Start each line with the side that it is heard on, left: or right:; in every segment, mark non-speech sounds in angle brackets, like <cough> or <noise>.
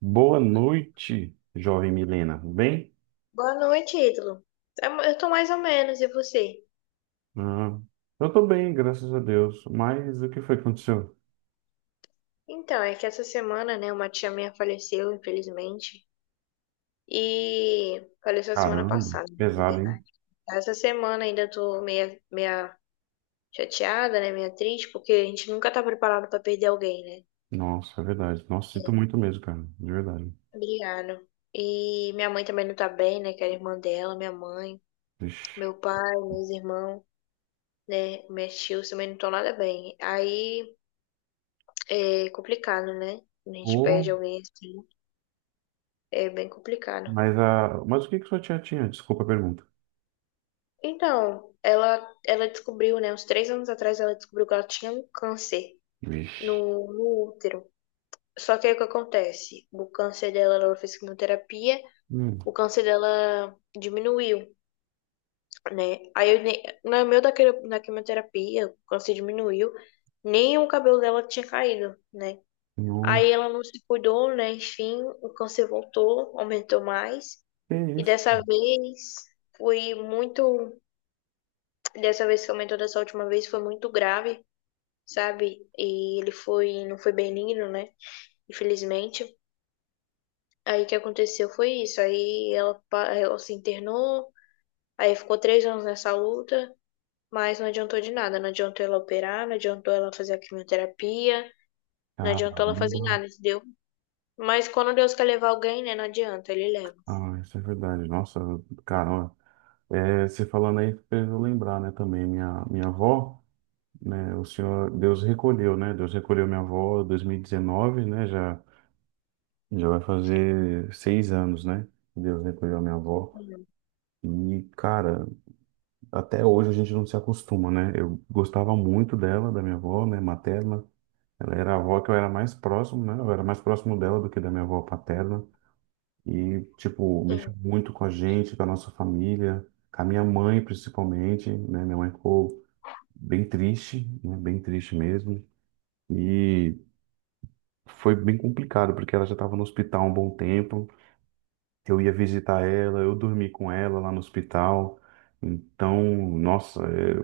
right: Boa noite, jovem Milena. Bem?
left: Boa noite, Ítalo. Eu tô mais ou menos, e você?
right: Ah, eu tô bem, graças a Deus. Mas o que foi que aconteceu?
left: Então, é que essa semana, né, uma tia minha faleceu, infelizmente, e faleceu semana
right: Caramba,
left: passada, né, na
right: pesado, hein?
left: verdade. Essa semana ainda tô meia chateada, né, meia triste, porque a gente nunca tá preparado pra perder alguém, né?
right: Nossa, é verdade. Nossa,
left: É,
right: sinto muito mesmo, cara. De verdade.
left: obrigado. E minha mãe também não tá bem, né, que era irmã dela, minha mãe,
right: Vixe.
left: meu pai, meus irmãos, né, meus tios também não estão nada bem. Aí é complicado, né? Quando a gente
right: Ô,
left: perde alguém assim. É bem complicado.
right: mas o que que sua tia tinha? Desculpa a pergunta.
left: Então, ela descobriu, né? Uns 3 anos atrás, ela descobriu que ela tinha um câncer
right: Vixe.
left: no útero. Só que aí o que acontece? O câncer dela, ela fez quimioterapia,
right: Hum,
left: o câncer dela diminuiu, né? Aí, no meio da quimioterapia, o câncer diminuiu, nem o cabelo dela tinha caído, né?
right: nossa,
left: Aí ela não se cuidou, né? Enfim, o câncer voltou, aumentou mais.
right: que
left: E
right: isso?
left: dessa vez foi muito. Dessa vez que aumentou dessa última vez foi muito grave, sabe? E ele foi, não foi benigno, né? Infelizmente. Aí o que aconteceu foi isso. Ela se internou, aí ficou 3 anos nessa luta, mas não adiantou de nada. Não adiantou ela operar, não adiantou ela fazer a quimioterapia, não
right: Caramba.
left: adiantou ela fazer nada, entendeu? Mas quando Deus quer levar alguém, né? Não adianta, ele leva.
right: Ah, isso é verdade. Nossa, caramba. É, você falando aí fez eu lembrar, né, também. Minha avó, né? O Senhor, Deus recolheu, né? Deus recolheu minha avó em 2019, né? Já vai fazer 6 anos, né? Deus recolheu minha avó. E, cara, até hoje a gente não se acostuma, né? Eu gostava muito dela, da minha avó, né? Materna. Ela era a avó que eu era mais próximo, né? Eu era mais próximo dela do que da minha avó paterna. E, tipo, mexeu
left: Sim,
right: muito com a gente, com a nossa família, com a minha mãe, principalmente, né? Minha mãe ficou bem triste, né? Bem triste mesmo. E foi bem complicado, porque ela já estava no hospital há um bom tempo. Eu ia visitar ela, eu dormi com ela lá no hospital. Então, nossa,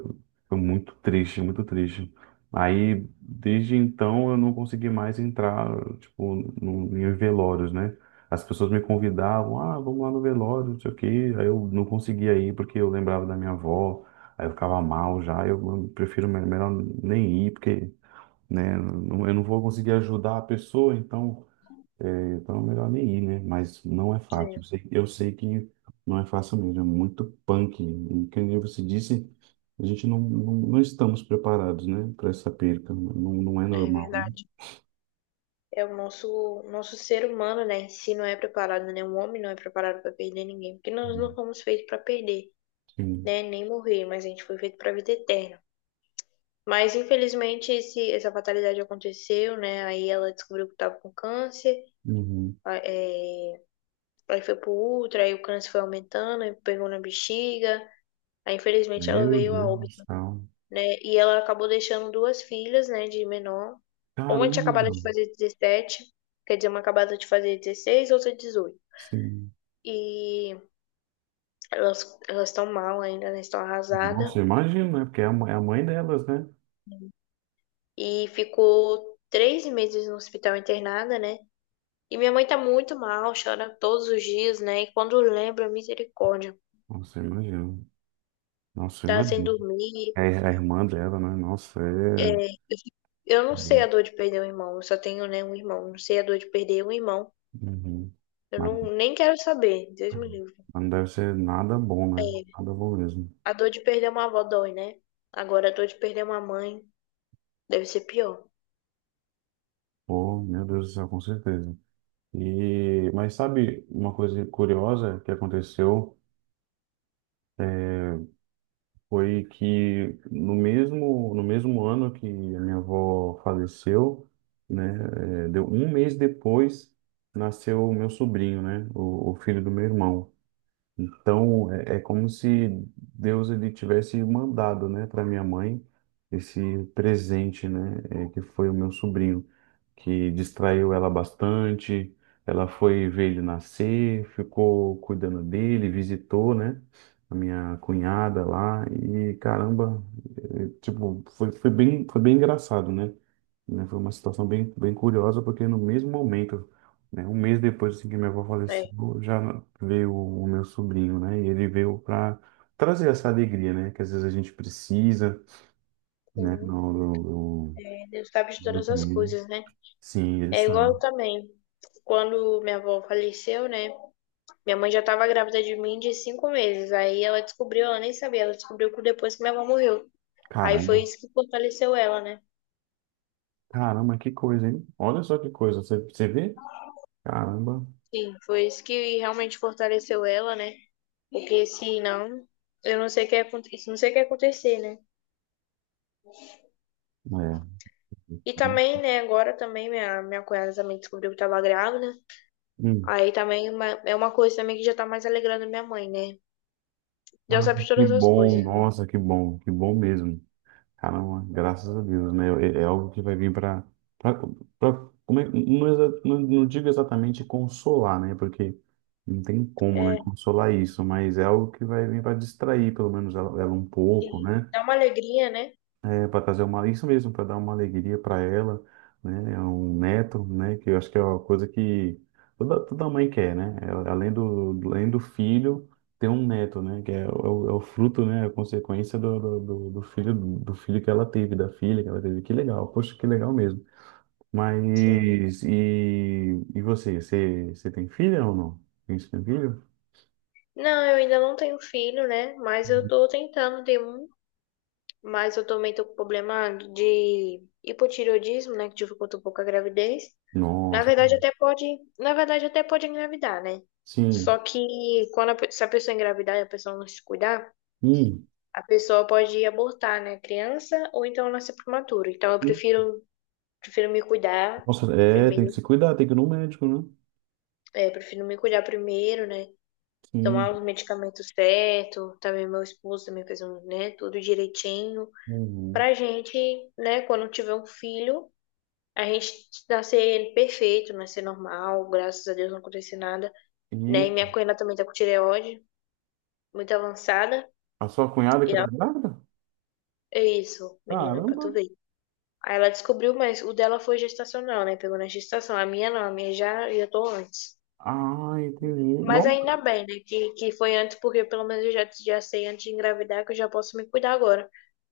right: foi muito triste, muito triste. Aí, desde então, eu não consegui mais entrar, tipo, no, em velórios, né? As pessoas me convidavam, ah, vamos lá no velório, não sei o quê. Aí eu não conseguia ir porque eu lembrava da minha avó, aí eu ficava mal já. Eu prefiro melhor nem ir, porque né? Eu não vou conseguir ajudar a pessoa, então é é melhor nem ir, né? Mas não é fácil.
left: é,
right: Eu sei que não é fácil mesmo, é muito punk. E que você disse, a gente não estamos preparados, né, para essa perca. Não, não é
left: é
right: normal, né?
left: verdade. É o nosso ser humano, né, em si não é preparado, né? O homem não é preparado para perder ninguém, porque nós não fomos feitos para perder,
right: Sim.
left: né, nem morrer, mas a gente foi feito para a vida eterna. Mas infelizmente essa fatalidade aconteceu, né? Aí ela descobriu que estava com câncer,
right: Uhum.
left: é, aí foi pro útero aí o câncer foi aumentando, aí pegou na bexiga. Aí infelizmente ela
right: Meu
left: veio a
right: Deus do
left: óbito,
right: céu.
left: né? E ela acabou deixando duas filhas, né, de menor. Uma tinha acabado
right: Caramba!
left: de fazer 17, quer dizer, uma acabada de fazer 16, outra 18.
right: Sim.
left: E elas estão mal ainda, elas estão arrasadas.
right: Nossa, eu imagino, né? Porque é a mãe delas, né?
left: E ficou 3 meses no hospital internada, né? E minha mãe tá muito mal, chora todos os dias, né? E quando lembra, misericórdia,
right: Nossa, eu imagino. Nossa, eu
left: tá sem
right: imagino.
left: dormir.
right: É a irmã dela, né? Nossa,
left: É,
right: é.
left: eu, eu não sei a dor de perder um irmão, eu só tenho, né, um irmão. Não sei a dor de perder um irmão.
right: Uhum.
left: Eu não, nem quero saber, Deus me livre.
right: Não deve ser nada bom, né?
left: É,
right: Nada bom mesmo.
left: a dor de perder uma avó dói, né? Agora a dor de perder uma mãe deve ser pior.
right: Oh, meu Deus do céu, com certeza. E, mas sabe uma coisa curiosa que aconteceu foi que no mesmo ano que a minha avó faleceu, né? Deu um mês depois nasceu o meu sobrinho, né? O filho do meu irmão. Então é como se Deus ele tivesse mandado, né, para minha mãe esse presente, né? Que foi o meu sobrinho. Que distraiu ela bastante. Ela foi ver ele nascer, ficou cuidando dele, visitou, né? A minha cunhada lá e caramba, tipo, foi bem engraçado, né? Né, foi uma situação bem, bem curiosa porque no mesmo momento, né, um mês depois assim que minha avó faleceu,
left: Né.
right: já veio o meu sobrinho, né? E ele veio para trazer essa alegria, né? Que às vezes a gente precisa, né?
left: Sim.
right: No,
left: Deus sabe de
right: no-
left: todas as
right: no-
left: coisas, né?
right: Sim, ele
left: É igual eu
right: sabe.
left: também. Quando minha avó faleceu, né? Minha mãe já estava grávida de mim de 5 meses. Aí ela descobriu, ela nem sabia, ela descobriu que depois que minha avó morreu. Aí foi
right: Caramba.
left: isso que fortaleceu ela, né?
right: Caramba, que coisa, hein? Olha só que coisa. Você vê? Caramba.
left: Sim, foi isso que realmente fortaleceu ela, né? Porque se não, eu não sei o que ia acontecer, não sei o que ia acontecer, né?
right: É.
left: E também, né, agora também minha cunhada também descobriu que estava grávida.
right: Hum.
left: Aí também é uma coisa também que já tá mais alegrando minha mãe, né? Deus
right: Ah,
left: sabe de
right: que
left: todas as
right: bom.
left: coisas, né?
right: Nossa, que bom. Que bom mesmo. Caramba, graças a Deus, né? É algo que vai vir para... Como é, não digo exatamente consolar, né? Porque não tem como, né?
left: É,
right: Consolar isso. Mas é algo que vai vir para distrair, pelo menos, ela um pouco,
left: sim.
right: né?
left: Dá uma alegria, né?
right: Para isso mesmo, para dar uma alegria para ela, né? É um neto, né? Que eu acho que é uma coisa que toda mãe quer, né? Além do filho, ter um neto, né? Que é o fruto, né? A consequência do filho, do filho que ela teve, da filha que ela teve. Que legal, poxa, que legal mesmo.
left: Sim.
right: Mas e você? Você tem filha ou não? Você tem filho?
left: Não, eu ainda não tenho filho, né? Mas eu
right: Uhum.
left: tô tentando ter um. Mas eu também tô com problema de hipotireoidismo, né? Que dificulta um pouco a gravidez. Na
right: Nossa,
left: verdade, até pode. Na verdade, até pode engravidar, né? Só
right: sim.
left: que quando se a pessoa engravidar e a pessoa não se cuidar,
right: Hum.
left: a pessoa pode abortar, né? Criança ou então nascer prematura. Então eu prefiro, prefiro me cuidar
right: Nossa, tem que
left: primeiro.
right: se cuidar, tem que ir no médico, né?
left: É, prefiro me cuidar primeiro, né?
right: Sim.
left: Tomar os medicamentos certos. Também meu esposo também fez um, né? Tudo direitinho.
right: Uhum.
left: Pra gente, né, quando tiver um filho, a gente nascer perfeito, nascer normal, graças a Deus não aconteceu nada, né? E
right: E
left: minha cunhada também tá com tireoide, muito avançada,
right: a sua cunhada
left: e
right: que tá
left: ela,
right: grávida?
left: é isso, menina, pra
right: Caramba!
left: tu ver. Aí ela descobriu, mas o dela foi gestacional, né? Pegou na gestação. A minha não, a minha já, já tô antes.
right: Ah, entendi.
left: Mas ainda
right: Nossa!
left: bem, né? Que foi antes, porque pelo menos eu já, já sei antes de engravidar que eu já posso me cuidar agora.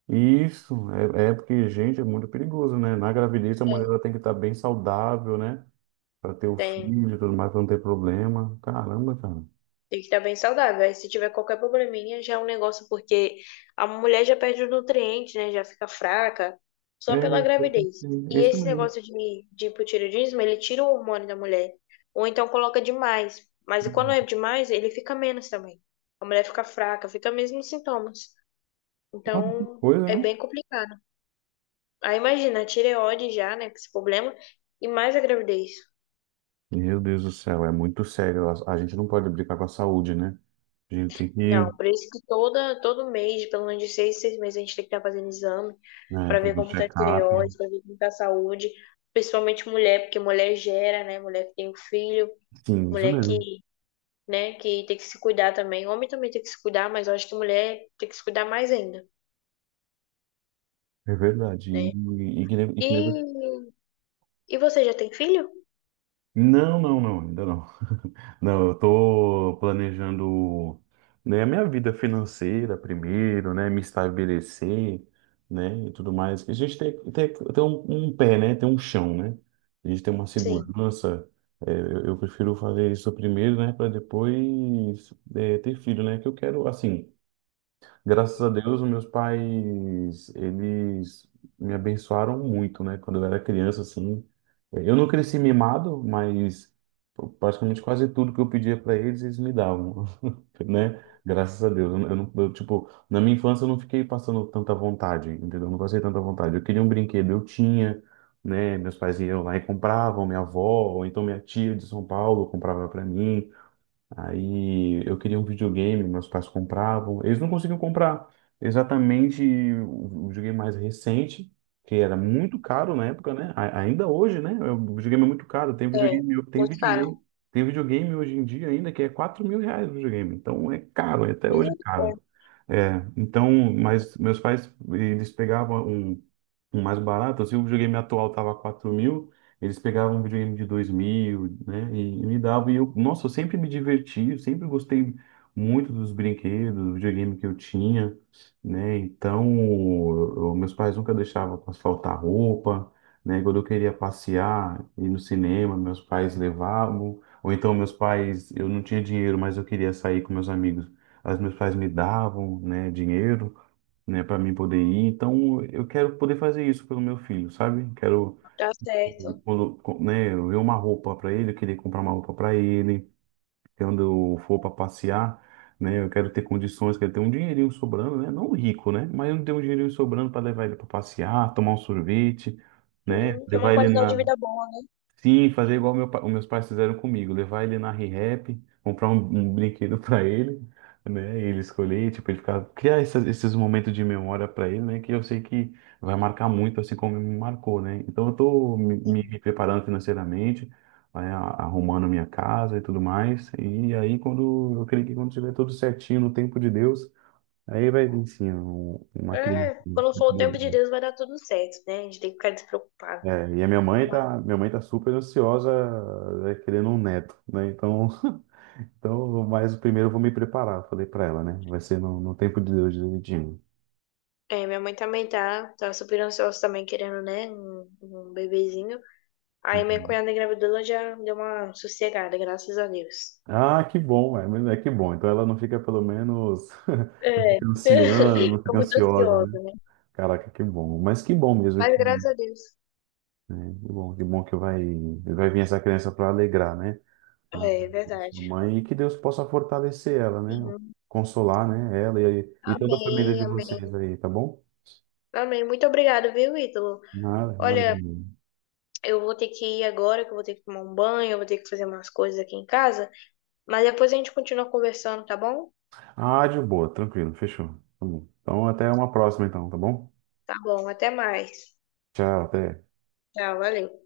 right: Isso, é porque, gente, é muito perigoso, né? Na gravidez a mulher
left: É,
right: ela tem que estar bem saudável, né? Pra ter o
left: Tem
right: filho e tudo mais, pra não ter problema. Caramba, cara.
left: tem que estar bem saudável. Aí se tiver qualquer probleminha, já é um negócio, porque a mulher já perde os nutrientes, né? Já fica fraca só
right: É
left: pela
right: isso, eu
left: gravidez.
right: pensei. É
left: E
right: isso
left: esse
right: mesmo.
left: negócio de hipotireoidismo, ele tira o hormônio da mulher. Ou então coloca demais. Mas quando é demais, ele fica menos também. A mulher fica fraca, fica mesmo os sintomas.
right: Nossa, que
left: Então,
right: coisa,
left: é
right: hein?
left: bem complicado. Aí imagina, a tireoide já, né? Com esse problema, e mais a gravidez.
right: Meu Deus do céu, é muito sério. A gente não pode brincar com a saúde, né? A gente tem
left: Não,
right: que,
left: por isso que todo mês, pelo menos de seis meses, a gente tem que estar fazendo exame
right: né,
left: para ver
right: fazer um
left: como está a
right: check-up.
left: tireoide, para ver como está a saúde, principalmente mulher, porque mulher gera, né? Mulher que tem um filho,
right: Sim, isso
left: mulher que,
right: mesmo.
left: né, que tem que se cuidar também. Homem também tem que se cuidar, mas eu acho que mulher tem que se cuidar mais ainda,
right: É verdade.
left: né?
right: E que nem
left: E, e você já tem filho?
right: Não, não, não, ainda não. Não, eu tô planejando, né, a minha vida financeira primeiro, né, me estabelecer, né, e tudo mais. A gente tem um pé, né, tem um chão, né? A gente tem uma
left: Sim,
right: segurança. É, eu prefiro fazer isso primeiro, né, para depois ter filho, né? Que eu quero, assim. Graças a Deus, os meus pais, eles me abençoaram muito, né? Quando eu era criança, assim. Eu não cresci mimado, mas praticamente quase tudo que eu pedia para eles, eles me davam, <laughs> né? Graças a Deus. Eu, não, eu não- eu, tipo, na minha infância eu não fiquei passando tanta vontade, entendeu? Eu não passei tanta vontade. Eu queria um brinquedo, eu tinha, né? Meus pais iam lá e compravam, minha avó, ou então minha tia de São Paulo comprava para mim. Aí eu queria um videogame, meus pais compravam. Eles não conseguiam comprar exatamente o videogame mais recente, que era muito caro na época, né? Ainda hoje, né? É, o videogame é muito caro. Tem
left: é.
right: videogame, tem
left: Muito caro.
right: videogame, tem videogame hoje em dia ainda que é R$ 4.000 o videogame. Então é caro, até hoje é caro.
left: Misericórdia,
right: É, então, mas meus pais, eles pegavam um mais barato, se o videogame atual tava 4.000, eles pegavam um videogame de 2.000, né, e me davam, e eu, nossa, eu sempre me diverti, eu sempre gostei muito dos brinquedos, do videogame que eu tinha, né, então meus pais nunca deixavam pra faltar roupa, né, quando eu queria passear, ir no cinema, meus pais levavam, ou então meus pais, eu não tinha dinheiro, mas eu queria sair com meus amigos, as meus pais me davam, né, dinheiro, né, para mim poder ir. Então, eu quero poder fazer isso pelo meu filho, sabe? Quero,
left: tá certo.
right: quando, né, eu ver uma roupa para ele, eu queria comprar uma roupa para ele, quando eu for para passear, né, eu quero ter condições, quero ter um dinheirinho sobrando, né? Não rico, né? Mas eu não tenho um dinheirinho sobrando para levar ele para passear, tomar um sorvete, né?
left: Sim, tem uma
right: Levar ele.
left: qualidade de vida boa,
right: Sim, fazer igual os meus pais fizeram comigo, levar ele na Rehap, comprar um brinquedo para ele, né? E ele escolher, tipo, ele ficar, criar esses momentos de memória para ele, né? Que eu sei que vai marcar muito, assim como me marcou, né? Então eu tô
left: né?
right: me preparando financeiramente, né, arrumando minha casa e tudo mais. E aí quando eu creio que quando tiver tudo certinho no tempo de Deus, aí vai vir sim uma criança.
left: É,
right: Né,
left: quando for o tempo de Deus vai dar tudo certo, né? A gente tem que ficar despreocupado.
right: é, e a
left: Ma-.
right: minha mãe tá super ansiosa, querendo um neto, né? Então, <laughs> então, mas primeiro eu vou me preparar, falei para ela, né? Vai ser no tempo de Deus direitinho.
left: É, minha mãe também tá super ansiosa também, querendo, né? Um bebezinho. Aí minha
right: Uhum.
left: cunhada engravidou, ela já deu uma sossegada, graças a Deus.
right: Ah, que bom, mas é que bom. Então ela não fica pelo menos <laughs> não
left: É,
right: fica ansiando,
left: <laughs>
right: não
left: ficou
right: fica
left: muito
right: ansiosa, né?
left: ansiosa, né?
right: Caraca, que bom. Mas que bom mesmo que,
left: Mas graças a Deus.
right: né? Que bom, que bom que vai vir essa criança para alegrar, né? A
left: É, é
right: sua
left: verdade.
right: mãe, e que Deus possa fortalecer ela, né?
left: Sim.
right: Consolar, né? Ela e toda a família
left: Amém,
right: de
left: amém.
right: vocês aí, tá bom?
left: Amém. Muito obrigada, viu, Ítalo?
right: Nada, nada
left: Olha,
right: mesmo.
left: eu vou ter que ir agora, que eu vou ter que tomar um banho, eu vou ter que fazer umas coisas aqui em casa. Mas depois a gente continua conversando, tá bom?
right: Ah, de boa, tranquilo, fechou. Tá bom. Então, até uma próxima, então, tá bom?
left: Tá bom, até mais.
right: Tchau, até.
left: Tchau, valeu.